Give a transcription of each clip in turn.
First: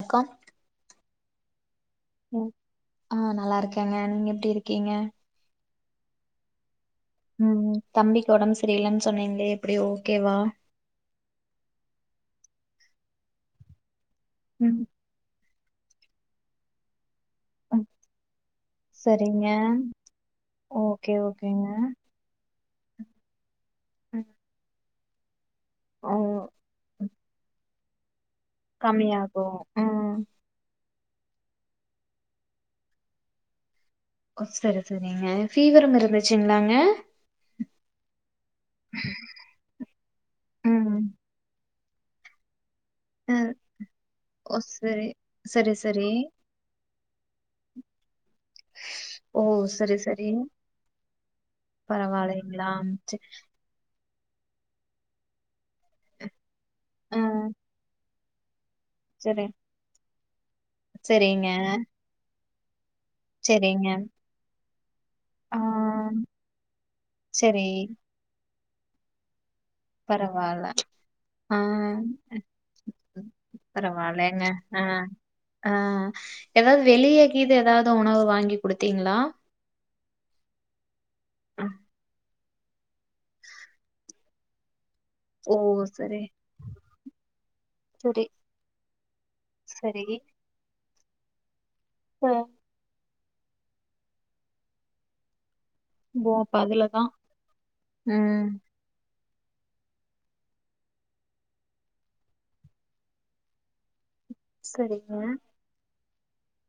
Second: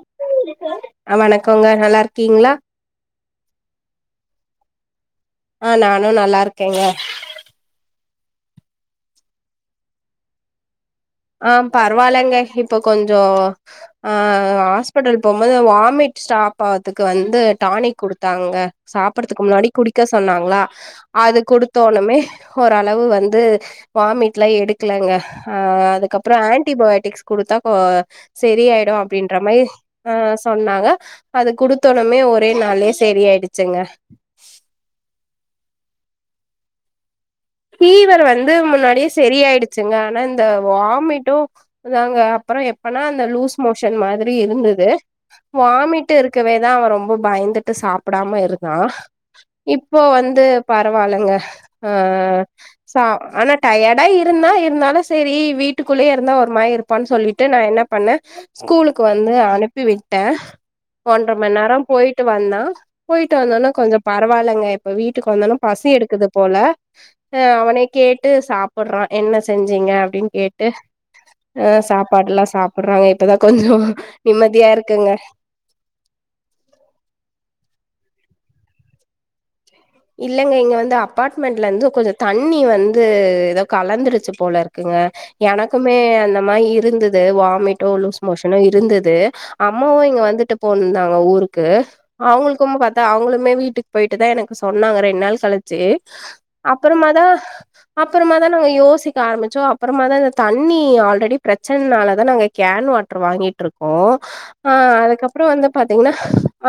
அக்கா ஆ வணக்கோங்க நல்லாருக் ஆ நல்லாருக்கேங்க நீங்க எப்டி இருக்கீங்க ஆ நானு நல்லாருக்கேங்க ம் தம்பிக்கு ஒடம்பு சரியிலன் சொன்னீங்ளே எப்டி ஓகேவா ஆ பரவாலங்க இப்போ கொஞ்சோ ஆ ம் ஆஸ் பிட்டல் போம்போது வாமிட் ஸ்டாப் ஆகதுக்கு வந்து ம் டானிக் குடுத்தாங்க சாப்படதுக்கு சரிங்க முன்னாடி குடிக்க சொன்னாங்லா ஓகே அது ஓகேங்க குடுத்தோனுமே ஹோரளவு வந்து ம். வாமிட்லா எடுக்கலங்க ஆ அது ஓ கப்றோ ஆன்டிபயோட்டிக்ஸ் குடுத்தா கோ சரியாயிடு அப்டின்ற கம்மியாகு மாரி ஆ ம் சொன்னாங்க அது குடுத்தோணுமே ஒரே நாள்லயே சரியாயிடுச்சிங்க ஓ சரி சரிங்க ஃபீவரும் இருந்துச்சிங்ளாங்க ஃபீவர் முன்னாடியே சரியாயிடுச்சிங்க ஆனா இந்த ம் வாமிட்டு தாங்க அப்பறோ எப்பனா அந்த அ லூஸ் மோஷன் மாதிரி ஓ இருந்தது சரி சரி சரி வாமிட்டு இருக்கவேதா அவ ரொம்ப பயந்துட்டு சாப்புடாம இருக்கா ஓ சரி இப்போ சரி வந்து பரவால்லங்க ஆ பரவாயில்லைங்களா சா சே ஆனா டயர்டா இருந்தா இருந்தாலு சேரி வீட் டுக்குள்ளயே இருந்தா ஒரு மாயிருப்பான் ஆ சொல்லிட்டு நா என்ன பண்ணே ஸ்கூலுக் கு வந்து சரி அனுப்பி விட்டே ஒன்ற சரிங்க மண் நேரோ போயிட்டு வந்தா போயிட்டு வந்தோனே சரிங்க கொஞ்சோ பரவாயில்லங்க இப்ப வீட்டுக்கு வந்தோன ஆ பசி எடுக்குது போல ஆ சரி அவனே கே கேட்டு சாப்புட்றா என்ன செஞ்சீங்க அப்டின் பரவால்ல கேட்டு அ ஆ சாப்பாடுலா சாப்புட்றாங்க இப்பதா கொஞ்சோ பரவாயில்லங்க. நிம்மதியா ஆ, இருக்குங்க ஆ ஏதாவது வெளிய கீது ஏதாவது உணவு வாங்கி குடுத்தீங்களா இல்லங்க இங்க வந்து அப்பார்ட்மெண்ட்லந்து கொஞ்சோ தண்ணி வந்து ஏதோ கலந்துருச்சி போல இருக்குங்க ஓ! எனக்குமே சரி, அந்த மா இருந்தது வாமிட்டு லூஸ் சரி, மோஷனு இருந்தது அம்மாவு சரி. இங்க வந்துட்டு போன்னாங்க ஊருக்கு அ அவுங்களுக்கும் பாத்தா அவங்களுமே வீட்டுக் போய்ட்டு தா எனக் சொன்னாங்க ரெண் நாள் கழுச்சு ஓ! அப்ப அதுல அப்புறமா தான். தா அப்புறமா ம். தா நாங்க யோசி க்க ஆரம்மிச்சோ அப்புறமா தா இந்த தண்ணி ஆல்ரெடி பிரச்சனால தா நாங்க கேன் வாட்டரு வாங்கிட்ருக்கோ ஆ சரிங்க. அதுக்கப்புற வந்து பாத்தீங்ன்னா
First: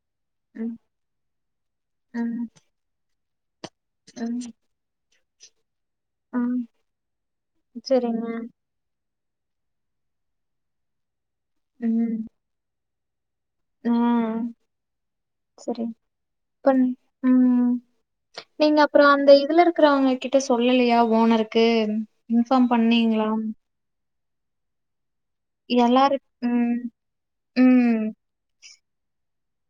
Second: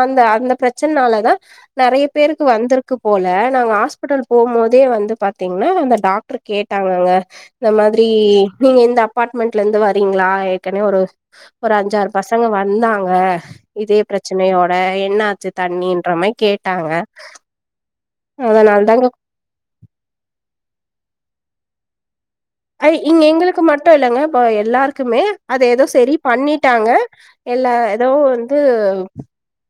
அந்த அந்த ம், பிரச்சன்னாலதா நெறைய பேரு ம், ந்திருக்கு போல நாங்க ஹாஸ்பிட்டல் போகு ம், போதே வந்து பாத்தீங்ன்னா அந்த டாக்டர் ம். கேட்டாங்கங்க இந்த மாதிரி சரிங்க. நீங்க இந்த அபார்ட்மெண்ட்ல இந்து வரீங்ளா ஏற்கனவே ஒரு ஒரு அஞ்சாற் ம், பசங்க வ ந்தாங்க இதே ம். பிரச்சனையோட என்னாச்சு சரி. தண்ணின்ற மய் இப்ப கேட்டாங்க ம். நீங்க அதனால அப்புற தாங்க அந்த இதுல இருக்கறவங்க கிட்ட சொல்லலியா ஓனருக்கு இன்ஃபார்ம் ஐ இங்க பண்ணீங்களா? எங்களுக்கு மட்டு இல்லங்க ப எல்லாருக்குமே அது எதோ சரி எல்லாரு ம், பண்ணிட்டாங்க ம். இல்ல எதோ ம். வந்து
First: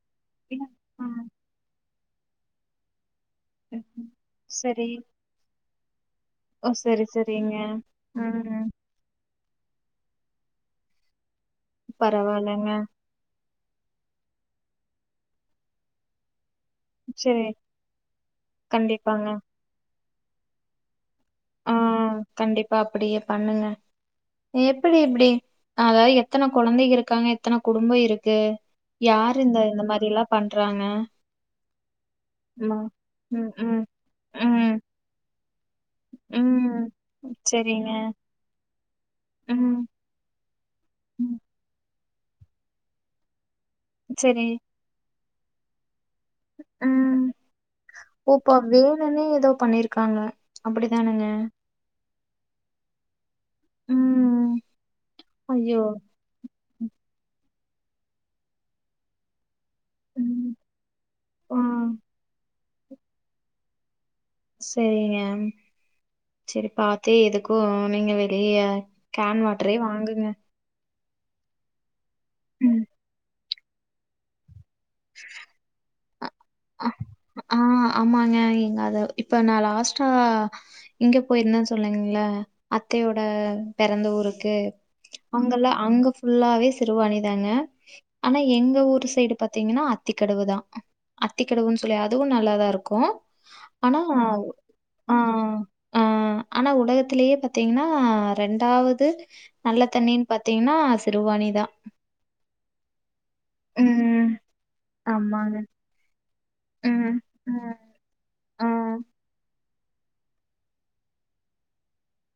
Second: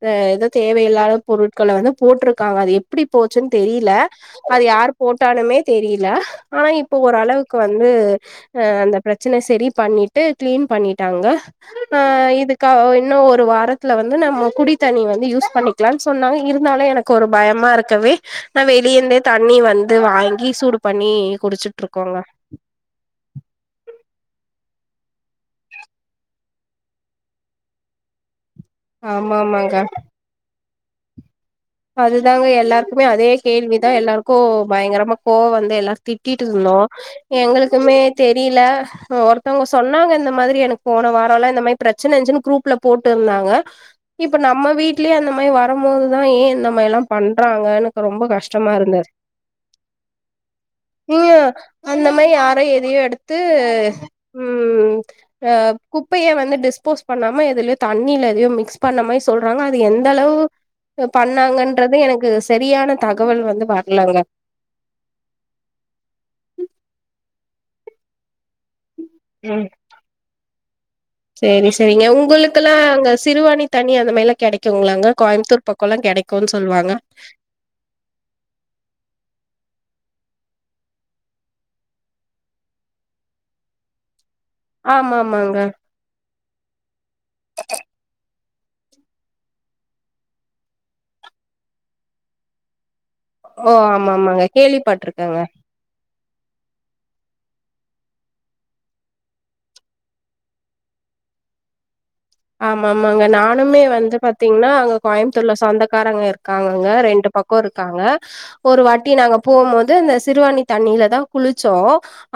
அ எதோ தேவையில்லாத பொருட்கள வந்து போட்டுருக்காங்க அது எப் படி போச்சுன் தெரியில அது சரி. யாரு போட்டாலுமே தெரியில ஓ ஆனா இப்போ சரி ஓரளவுக் சரிங்க. கு வந்து அ ம் அந்த பிரச்சன செரி பண்ணிட்டு கிளீன் பண்ணிட்டாங்க ஆ பரவால்லங்க. இதுக்கா இன்னு ஒரு வாரத் துல வந்து நம்ம குடித்தண்ணி வந்து யூஸ் பண்ணிக்கலா சொன்னாங்க இரு னால எனக்கு ஒரு சரி பயமா இருக்கவே நா வெளியே இந்தே கண்டிப்பாங்க. தண்ணி வந்து வாங்கி சூடு பண்ணி குடிச்சிட்ருக்கோங்க அப்ப அப்படியே பண்ணுங்க எப்படி இப்டி அதாவது எத்தன கொழந்தைங்க இருக்காங்க எத்தன குடும்போ இருக்கு ஆமா யாரு இந்த ஆமாங்க இந்த மாரில்லா பண்றாங்க அதுதாங்க ம். எல்லாருக்குமே அதே ம், ம், கேள்விதா எல்லாருக்கு ம், பயங்கரமா கோவ வந்து எல்லா திட்டிட்டு இந்தோ ம். சரிங்க. எங்களுக்குமே தெ ரில்ல ஒருத்தவங்க ம், சொன்னாங்க இந்த மாதிரி எனக் போன வார ம். எல்லா இந்த மார் பிர ச்சன இருஞ்ச்சுன் குரூப்புல போட்டுந்தாங்க இப்ப சரி. நம்ம வீட்லயே அந்த மாரி வர மோதுதா ஏ இந்த மாய் எல்லா ம். பண்றாங்க எனக்கு ரொம்ப ஓ! இப்ப கஷ்டமா இருந்த வேணுன்னே ஏதோ பண்ணியிருக்காங்க. அப்படிதானங்க? நீங்க அந்த மாய்ய யாறையு எதையு எடுத்து ம் அ ஐயோ! குப் ப்பைய வந்து டிஸ்போஸ் பண்ணாம எதுலேயோ தண்ணியிலையோ மிக்ஸ் பண்ண மாய் சொல்றாங்க அது எந்த அளவு ம். ஆ. பண்ணாங்கன்றது எனக்கு சரியான தகவல் வந்து வர்லங்க சரிங்க சரி பாத்து இதுக்கு நீங்க வெளிய கேன் வாட்ரே வாங்குங்க செரி செரிங்க உங்களுக்கெல்லா ம் அங்க சிறுவாணி தண்ணி அந்த மாய்லா கெடைக்குங்களாங்க கோய்ம்த்தூர் பக்கல்லா கெடை க்குன் ஆ சொல்வாங்க ஆ ஆமாங்க எங்க அது இப்ப நா லாஸ்டா எங்க போயிருந்தன் சொல்லுங்ள அத்தையோட பெறந்த ஊருக்கு ஆமா ஆமாங்க அங்கலா அங்க ஃபுல்லாவே சிறுவானிதாங்க ஆனா எங்க ஊரு சைடு பாத்தீங்கன்னா அத்திக்கடவுதா அத்திக்கடவுன் சொல்லி அதுவு நல்லாதா இருக்கு ஓ ஆனா ஆமா ஆமாங்க ஆ கேள்விப்பட்ருக்கேங்க ஆ ஆனா உலகத்திலேயே பாத்தீங்கன்னா ரெண்டாவது நல்ல தண்ணின் பாத்தீங்ன்னா சிறுவாணி தா ஆமா ஆமாங்க நானுமே வந்து ம் பாத்தீங்கன்னா அங்க கோயம்த்தூர்ல ஆமாங்க சொந்தக்காரங்க இருக் காங்க ம் ரெண்டு பக்கோ ம் இருக்காங்க ஒரு ஆ வாட்டி நாங்க போம்மோது அந்த சிறுவாணி தண்ணிலதா குளிச்சோ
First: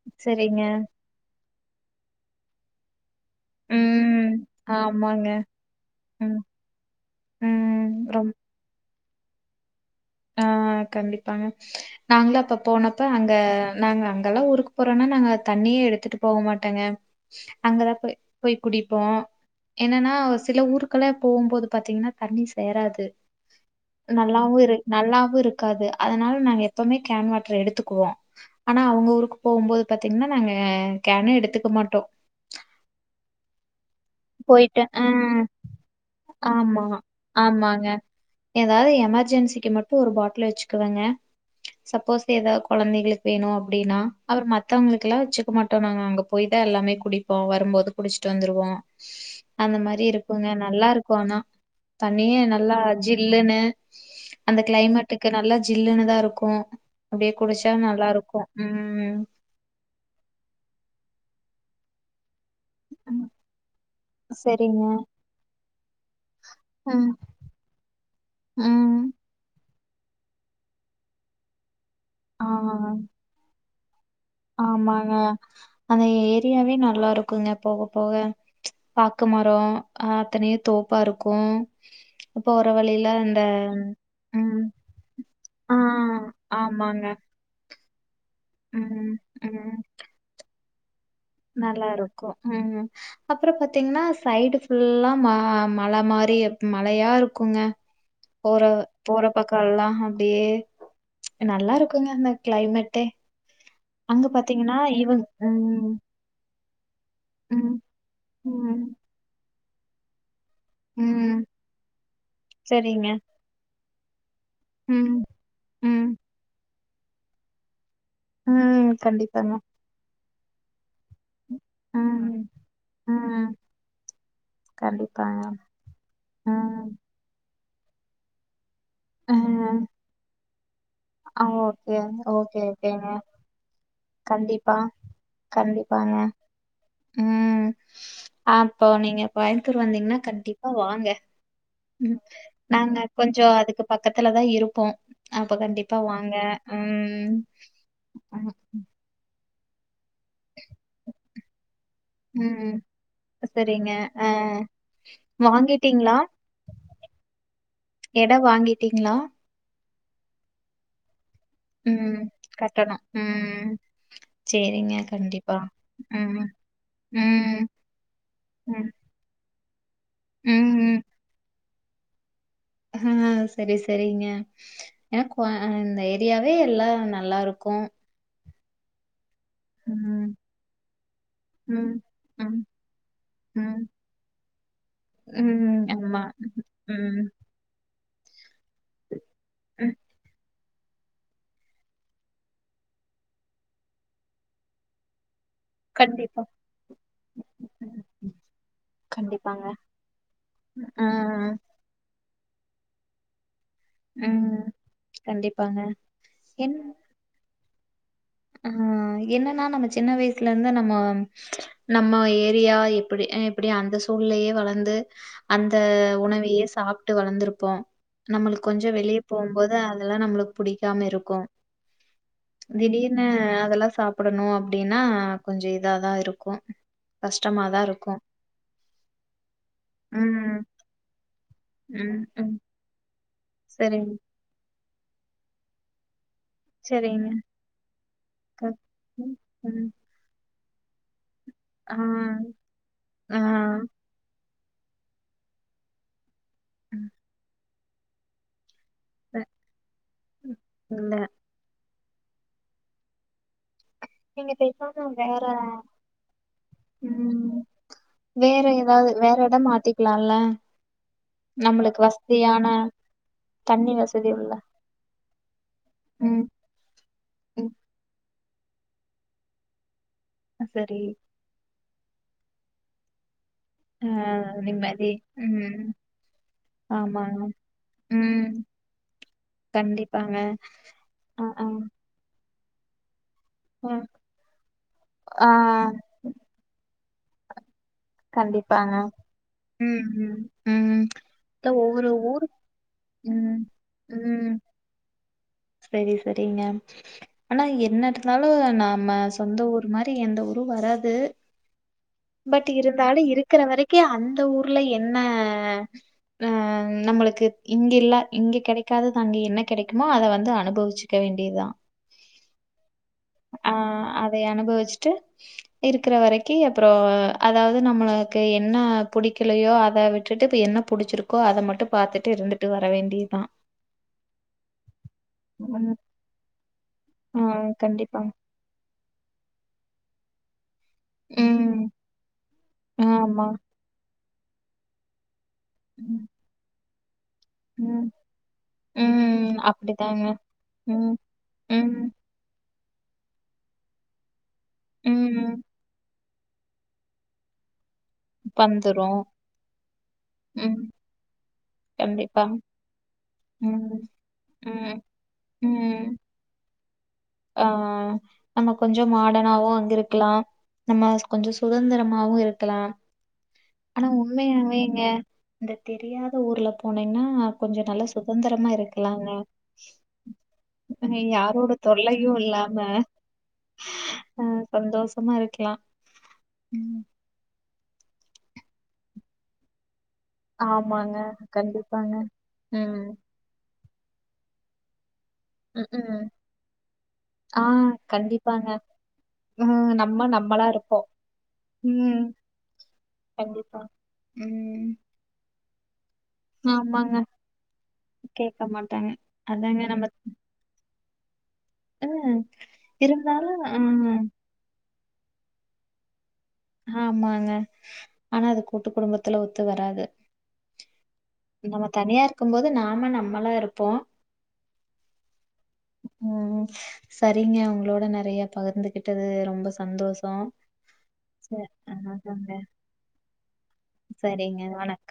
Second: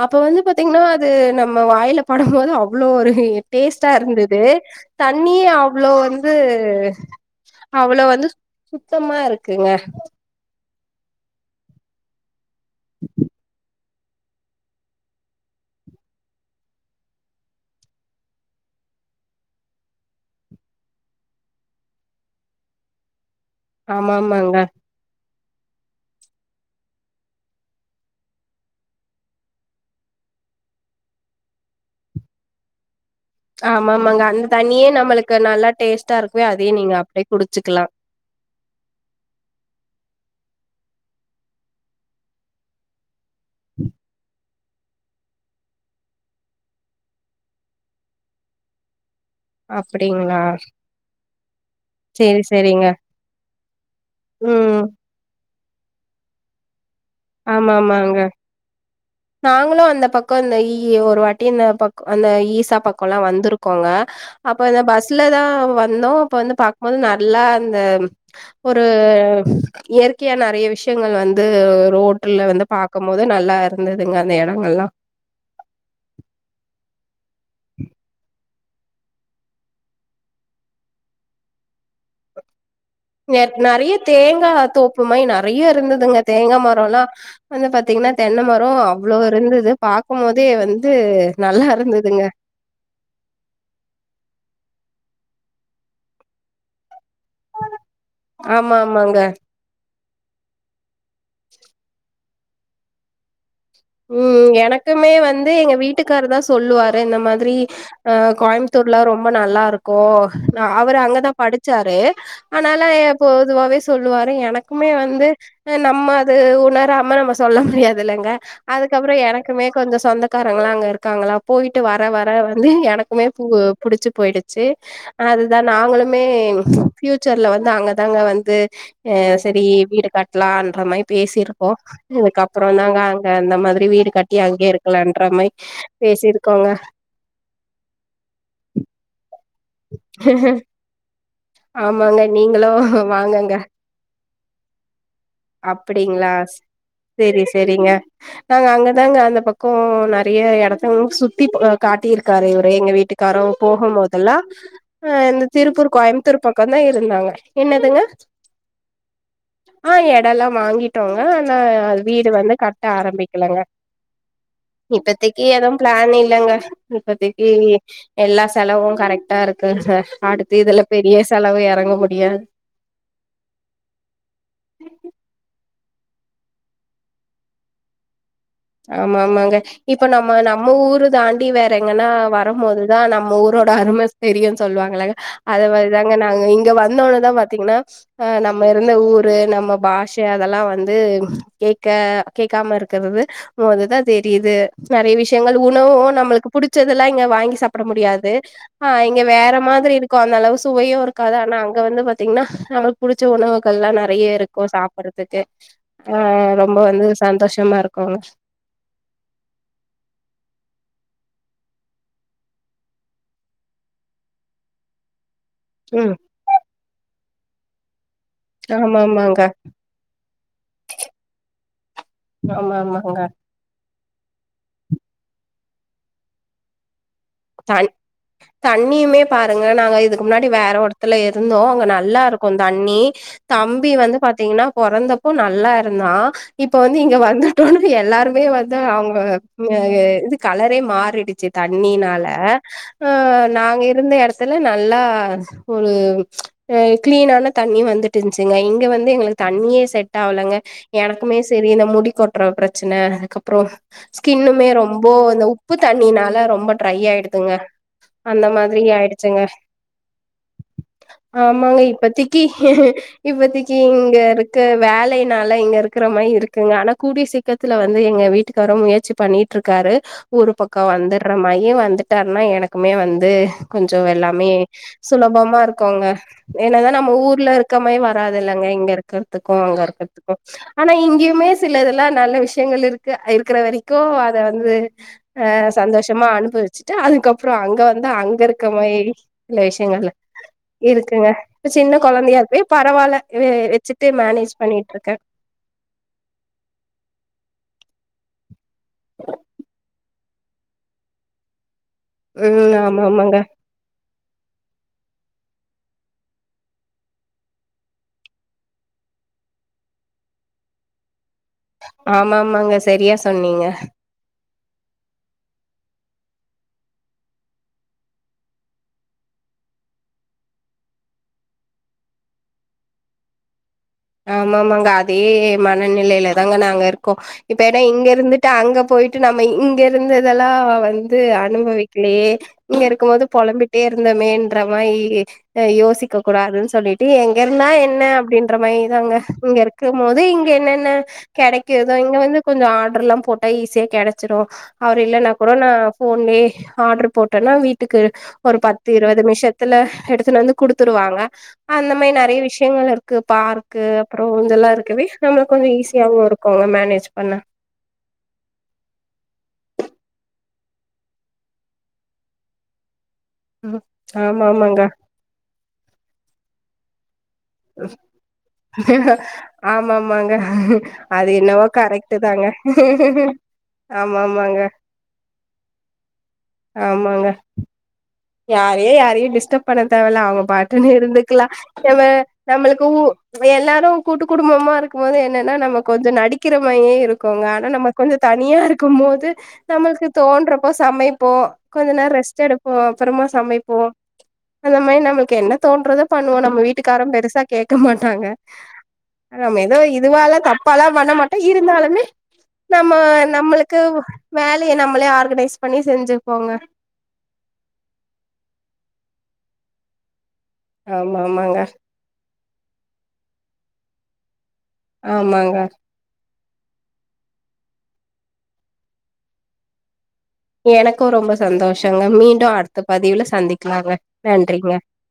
அப்ப வந்து சரிங்க. பாத்தீங்ன்னா து நம்ம வாயிலபடு போது அவ்ளோ ஒரு டேஸ்ட்டா ம். இருந்தது ஆமாங்க. தண்ணி அவ்ளோ வந்து ம். அவ்ளோ ம். வந்து ரொம் சுத்தமா இருக்குங்க ஆ கண்டிப்பாங்க நாங்களு அப்ப போனப்ப அங்க நாங்க அங்கெல்லா ஊருக்கு போறனா நாங்க தண்ணியே எடுத்துட்டு போகமாட்டங்க அங்கதா போய் போய் குடிப்போ என்னன்னா சில ஊருக்கல்ல போம்போது பாத்தீங்கன்னா தண்ணி சேராது ஆமா ஆமாங்க நல்லாவு இரு நல்லாவு இருக்காது அதனால நாங்க எப்பவுமே கேன் வாட்டர் எடுத்துக்குவோ ஆனா அவுங்க ஊருக்கு போம்போது பாத்தீங்கன்னா நாங்க கேனே எடுத்துக்கமாட்டோ ஆமா ஆமாங்க அந்த போயிட்டு தண்ணியே ஆ நம்மளுக்கு நல்லா டேஸ்ட்டா இருக்கவே அதியே நீங்க அப்டியே குடிச்சிக்கலா எதாது எமர்ஜென்சிக்கு மட்டு ஒரு பாட்டில் வச்சுக்குவங்க சப்போஸ் எதா கொழந்தைகளுக் வேணு அப்டின்னா அவர் மத் த்தவங்களுக்கெல்லா வச்சிக்கமாட்டோ நாங்க அங்க போய் தா எல்லாமே குடிப்போ வரும்போது குடிசிட்டு வந்துருவோ அந்த மாரி அப்டிங்களா இருக்குங்க நல்லாருக்கோ ஆனா சேரி தண்ணியே நல்லா சேரிங்க ஜில்லுன்னு அந்த ம் கிளைமெட் ட்டுக்கு நல்லா ஜில்லுன்னுதாருக்கு அப்டியே குடிச்சா நல்லா ஆமாமாங்க இருக்கு ம் நாங்களு அந்த பக்கோ இந்த ஈ ஒரு வாட்டி இந்த பக்கோ அந்த ஈசா பக்கோல்லா வந்துருக்கோங்க அப்ப இந்த சரிங்க பஸ்லதா வந்தோ அப்ப வந்து பாக்கும்போது ம் நல்லா அந்த ஒரு ம் இயற்கையா நெறைய விஷ்யங்கள் வந்து ரோட்டுல ஆ வந்து பாக்கும்போது நல்லா இரு ந்ததுங்க அந்த எடங்கல்லா அ அந்த ஏரியாவே நல்லாருக்குங்க போக போக பாக்கு மரோ அ அத்தனயோ தோப்பாருக்கோ அப்ப வர வழில் நேத் நெறைய தேங்கா தோப்புமாய் நெறைய ஆ இருந்ததுங்க தேங்கா மரோல்லா ஆமாங்க. வந்து பாத்தீங்ன்னா தென்னமரோ ம், அவ்ளோ இருந்தது பாக்கு போதே வந்து நல்லா இருந்ததுங்க நல்லாருக்கோ ம் அப்பற பாத்தீங்ன்னா சைடு ஃபுல்லா ம மல மாரி மலயா இரு க்குங்க போற ஆமா ஆமாங்க போற பக்கோல்லா அப்டியே நல்லா இருக்குங்க அந்த கிளைமெட்டே ம் எனக்குமே வந்து எங்க ம், வீட்டுக்காருதா சொ சொல்லுவாரு இந்த மாதிரி ம், அ ம், கோயமுத்தூர்லா ரொம்ப நல்லாருக்கோ நா அவரு அங்கதா ம். படிச்சாரு ஆனால சரிங்க. பொதுவாவே சொல்லுவாரு எனக்குமே ம், வந்து அ ம், நம்ம அது உணராம நம்ம சொல்ல முடியாதுல்லங்க ம். கண்டிப்பாங்க. ஏ கொஞ்சோ சொந்தக்காரங்கல்லா அங்க இருக்காங்கல்லா போயிட்டு வர வர ம், வந்து எனக்குமே ம். புவ் புடிச்சி போயிடுச்சி கண்டிப்பாங்க. அதுதா நாங்களுமே ம், ஃபியூ ச்சர்ல வந்து அங்கதாங்க வந்து அ சரி ம். அ வீட கட்டலான்ற மாய் ஆ பேசியிருக்கோ ஓகே, ஓகே, இதுக்கப்றோ தாங்க ஓகேங்க. அங் க அந்த மாதிரி வீடு கட்டி அங்கே கண்டிப்பா, இருக்கலான்ற மாரி கண்டிப்பாங்க. பேசிருக்கோங்க ம் அப்போ நீங்க கோயம்த்தூர் வந்தீங்ன்னா கண்டிப்பா வாங்க ம் ஆமாங்க நீங்களு நாங்க கொஞ்சோ வாங்கங்க அதுக்கு பக்கத்துலதா இருப்போ அப்ப கண்டிப் ப்பிடிங்ளா சேரி சேரிங்க ம். நாங்க அங்கதாங்க அந்த பக்கோ நெறைய எடத்தங்க சுத்தி ப காட்டியிருக்காரு இவரு ம். எங்க வீட்டுக்காரோ போகும் போதெல்லா வாங்கிட்டீங்ளா திரு பக்கோ தா இருந்தாங்க என்னதுங்க இடம் வாங்கிட்டீங்களா? அ எடோல்லா வாங்கி ட்டோங்க ஆனா ம். வீடு வந்து கட்ட கட்டணும். ஆரம்பிக்லங்க ம். சரிங்க. இப்பத்திக்கி கண்டிப்பா. எதும் பிளான் ம். இல்லங்க இப்பத்திக்கி ம். எல்லா செலவோ ம். கரெக்டா இரு க்குங்க அடுத்து இதுல ம். பெரிய செலவு எறங்க முடியா அ செரி செரிங்க ஏனா கோ இந்த ஏரியாவே எல்லா நல்லாருக்கோ ஆமா ஆமாங்க இப்ப ம். நம்ம நம்ம ஊரு தாண்டி வேற ம். எங்கன்னா ம். வரோம் போதுதா நம்ம ஊரோட ம். அரும தெரியோ சொல்லுவாங்கலங்க அத ம். மாரிதாங்க ஆமா. நாங்க இங்க ம் வந்தோன்னே தா பா த்தீங்ன்னா அ நம்ம இருந்த ஊரு நம்ம ம் பாஷ அதெல்லா வந்து கேக்க கேக்காம இருக்கறது போதுதா தெரியுது நெறைய விஷ யங்கள் உணவோ கண்டிப்பா நம்மளுக்கு புடிச்சதெல்லா இங்க வாங்கி சாப்ட ம் முடியாது அ இங்க வேற கண்டிப்பாங்க. மாதிரி இருக்கோ அந்த அளவு சுவையோ ஆ இருக்காது ஆனா அங்க வந்து பாத்தீங்ன்னா நம் புடிச்ச உணவுகள்லா நெறைய இருக்கோ ம் சாப்றத்துக்கு கண்டிப்பாங்க. அ என் ரொம்ப வந்து சந்தோஷமா இருக் கோ ஆ என்னனா நம்ம சின்ன வயசுல இருந்து நம்ம நம்ம ஏரியா எப்டி எப்டி அந்த சூழ்லயே வளந்து அந்த ம் உணவையே சாப்ட்டு வளந்திருப்போ நம்ளுக்கு கொஞ்ச ஆமா வெளிய ஆமாங்க போம் போது அதெல்லா நம்ளுக்கு பிடிக்காம இருக்கு ஆமா திடீர் ஆமாங்க அதெல்லா சாப்டணு அப்டின்னா கொஞ்ச இதாதா இருக்கு அதா தனி இர்க்கு தண்ணியுமே பாருங்க நாங்க இதுக்கு முன்னாடி ம், வேற ஒருடத்துல இருந்தோ அங்க நல்லா ம், இருக்கு ம். தண் ணி தம்பி சரிங்க, வந்து பாத்தீங்கன்னா பொறந்தப்போ நல்லா இருந்தா இப்ப வந்து இங்க சரிங்க. வந்துட்டே எல்லாருமே வந்து அவங்க ம், ம். இது கலரே மாறிடுச்சு தண்ணினால ஆ. அ ஆ நாங்க இருந்த இடத் நல்லா ஒரு கிளீனான தண்ணி வந்துட்டு இருந்துச்சுங்க இங்க வந்து எங்களுக்கு தண்ணியே செட் ஆவுலங்க இல்ல எனக்குமே செரி இந்த முடி கொட்டுற பெரச்சன அதுக்கப்றோ நீங்க ஸ்கின்னுமே பேசாம ரொம்போ வேற இந்த உப்பு தண்ணி நாலே ரொம்ப ட்ரை ஆயிடு துங்க ம் அந்த வேற மாதிரி ஏதாவது வேற ஆயிடுச்சுங்க எடம் மாத்திக்கலால்ல ஆமாங்க நம்மளுக்கு இப்பத்தக்கு வசதியான இப்பத்தக்கு தண்ணி இங்க வசதி உள்ள இருக்க வேலைனால இங்க இரு க்கிற மாரி ம் இருக்குங்க ஆனா கூடிய சிக் ம் கத்துல வந்து எங்க வீட்டுக்கார் முயற்சி பண்ணிட்டு இருக்காரு ஊர் பக்கம் சரி வந்துடுற மாரி வந்து ட்டாருனா எனக்குமே வந்து கொஞ்ச ஆ எல்லாமே நிம்மதி சுலபமா ம் இருக்கோங்க ஏனதா நம்ம ஆமாங்க ஊர்ல இருக்கமா வராது ம் இல்லங்க இங்க இரு இருக்கிறதுக்கு அங்க இருக்கிறதுக்கு கண்டிப்பாங்க ஆனா ஆ இங்கயுமே ஆ சிலதெல்லா நல்ல விஷ் யங்கள் இருக்கு இருக்கிற ஆ வரைக்கு அத வந்து ஆ, அ சந்தோஷமா அனுபவிச்சிட்டு அதுக்க ப்றோ அங்க வந்து அங்க இருக்க கண்டிப்பாங்க மாரி இல்ல ம் விஷயங்கள்ல ம் ம் இருக்குங்க இப்ப இல்ல சின்ன ஒவ்வொரு குழந்தையா ஊரு போய் பரவாயில்ல ம் வெச்சுட்டு மேனேஜ் பண்ணிட்டுருக்க செரி சேரிங்க ஆனா என்ன இருந்தாலு நாம சொந்த ஊர் மாரி எந்த ஊரு வராது பட் ம் ஆமா இருந்தாலு ஆமாங்க இருக்கிற வரைக் கே அந்த ஊர்ல என்ன ஆ நம்மளுக்கு இங்க இல்ல இங்க கிடைக்காத த அங்க என்ன கிடைக்குமோ அத வ ந்து அனுபவிச்சக்க வேண்டியதுதா ஆமா ஆமாங்க செரியா சொன்னீங்க போய் அனுபவச்சிட்டு இருக்கிற வரைக்கு அப்பறோ அதாவது நம்மளுக்கு என்ன புடிக்கலையோ அத விட்டுட்டு என்னப் புடிச்சிருக்கோ அத மட்டு பாத்துட்டு இருந்துட்டு வர வேண்டியதா ஆமாமாங்க அதே ம் மனநிலையில தாங்க நாங்க இருக்கோ ஆ இப்ப ஏன்னா இங்க கண்டிப்பா. இருந்துட் டு அங்க போயிட்டு நம்ம இங்க இருந்ததெல்லா வந் து ம் அனுபவிக்கலையே இங்க இருக்கு போது ஆமா. பொளம்பிட்டே இருந்தோமேன்ற மாரி யோசிக்க ம் கூடாதுன் சொல்லிட்டு எங்க இருந்தா என்ன அப்டின்ற மாரி தாங்க இங்க ம் இருக்கு மோது அப்படிதாங்க. இங்க என்னென்ன ம் கெடைக்குதோ ம் இங்க வந்து கொஞ்சோ ஆர்டர்ல்லா போட்டா ஈஸியா கெடச்சிடு அவர் இல்லன்னா கூட ம் நா போன்லே ஆர்டர் போட்டனா வீ ட்டுக்கு ஒரு பத்து வந்துரு. இருவது நிமிஷத்துல எடுத்துன் வந்து ம் குடுத்துருவாங்க அந்த மாரி நெறைய கண்டிப்பா. விஷயங்கள் இருக்கு பார்க்கு ம் அப்பறோ இதெல்லா ம் இருக்கவே நம்மக் கொஞ்சோ ம் ஈஸியவு இருக் கோங்க மேனேஜ் பண்ண ஆ நம்ம கொஞ்சோ மாடனாவோ அங்கிருக்கலா நம்ம கொஞ்சோ சுதந்திரமாவு இருக்கலா ம் ஆனா ஆமா உண்மையாவே ஆமாங்க எங்க இந்த தெரியாத ஊர்ல போனீன்னா கொஞ்சோ நல்லா சுதந்திரமா இருக்கலாங்க ஆமா ஆமாங்க அது என்னவோ யாரோட கரெக்ட் தொல்லையு தாங்க இல்லாம ஆமா ஆ ஆமாங்க சந்தோஷமா இருக்லா ஆமாங்க யாரையு யாரையும் டிஸ்டர்ப் பண்ண தேவல அவங்க பாட்டுன்னு ஆமாங்க இருந்துக்கலாம நம்ம கண்டிப்பாங்க நம்மளுக்கு ஊ ம் இவ என்நேரோ கூட்டு குடும்பமா இருக் குமோது என்னன்னா நம்ம கொஞ்சோ ம்க்ம் நடிக்கிற மாறியே இருக்குங்க ஆ ஆனா நம்ம கொஞ்சோ கண்டிப்பாங்க தனியாருக்கும் போது ம் நம்மளுக்கு நம்ம நம்மளா தோன்றப்போ இருப்போ சமைப்போ கொஞ்சோ நேரோ ம் ரெஸ்ட் எடுப்போ அப்பறமா சமைப்போ கண்டிப்பா அந்த ம் மாரி நம்மளுக்கு என்ன தோன்றதோ பண்ணுவோ நம்ம வீட்டுக்காரும் ஆமாங்க பெருசா கேக்க மாட்டாங்க கேக்க மாட்டாங்க நம்ம எதோ அதாங்க இதுவால தப் பாளா பண்ண மாட்டோ இருந்தாலுமே ம் நம்ம இருந்தாலும் நம்மளுக்கு ம், வே லய நம்மளே ஆர்கனைஸ் பண்ணி செஞ்சுப்போங்க ஆமாங்க ஆனா அது கூட்டு குடும்பத்துல ஒத்து வராது ஆமா ஆமாங்க தனியாருக்கும் போது நாம நம்மளா இருப்போ ஆமாங்க ம் சரிங்க உங்களோட நெறைய பகிர்ந்துகிட்டது ரொம்ப சந்தோஷோ எனக்கு ரொம்ப சந்தோஷங்க மீண்டு அடுத்த பதிவுல சந்திக்கலாங்க சரிங்க. நன்றிங்க வணக்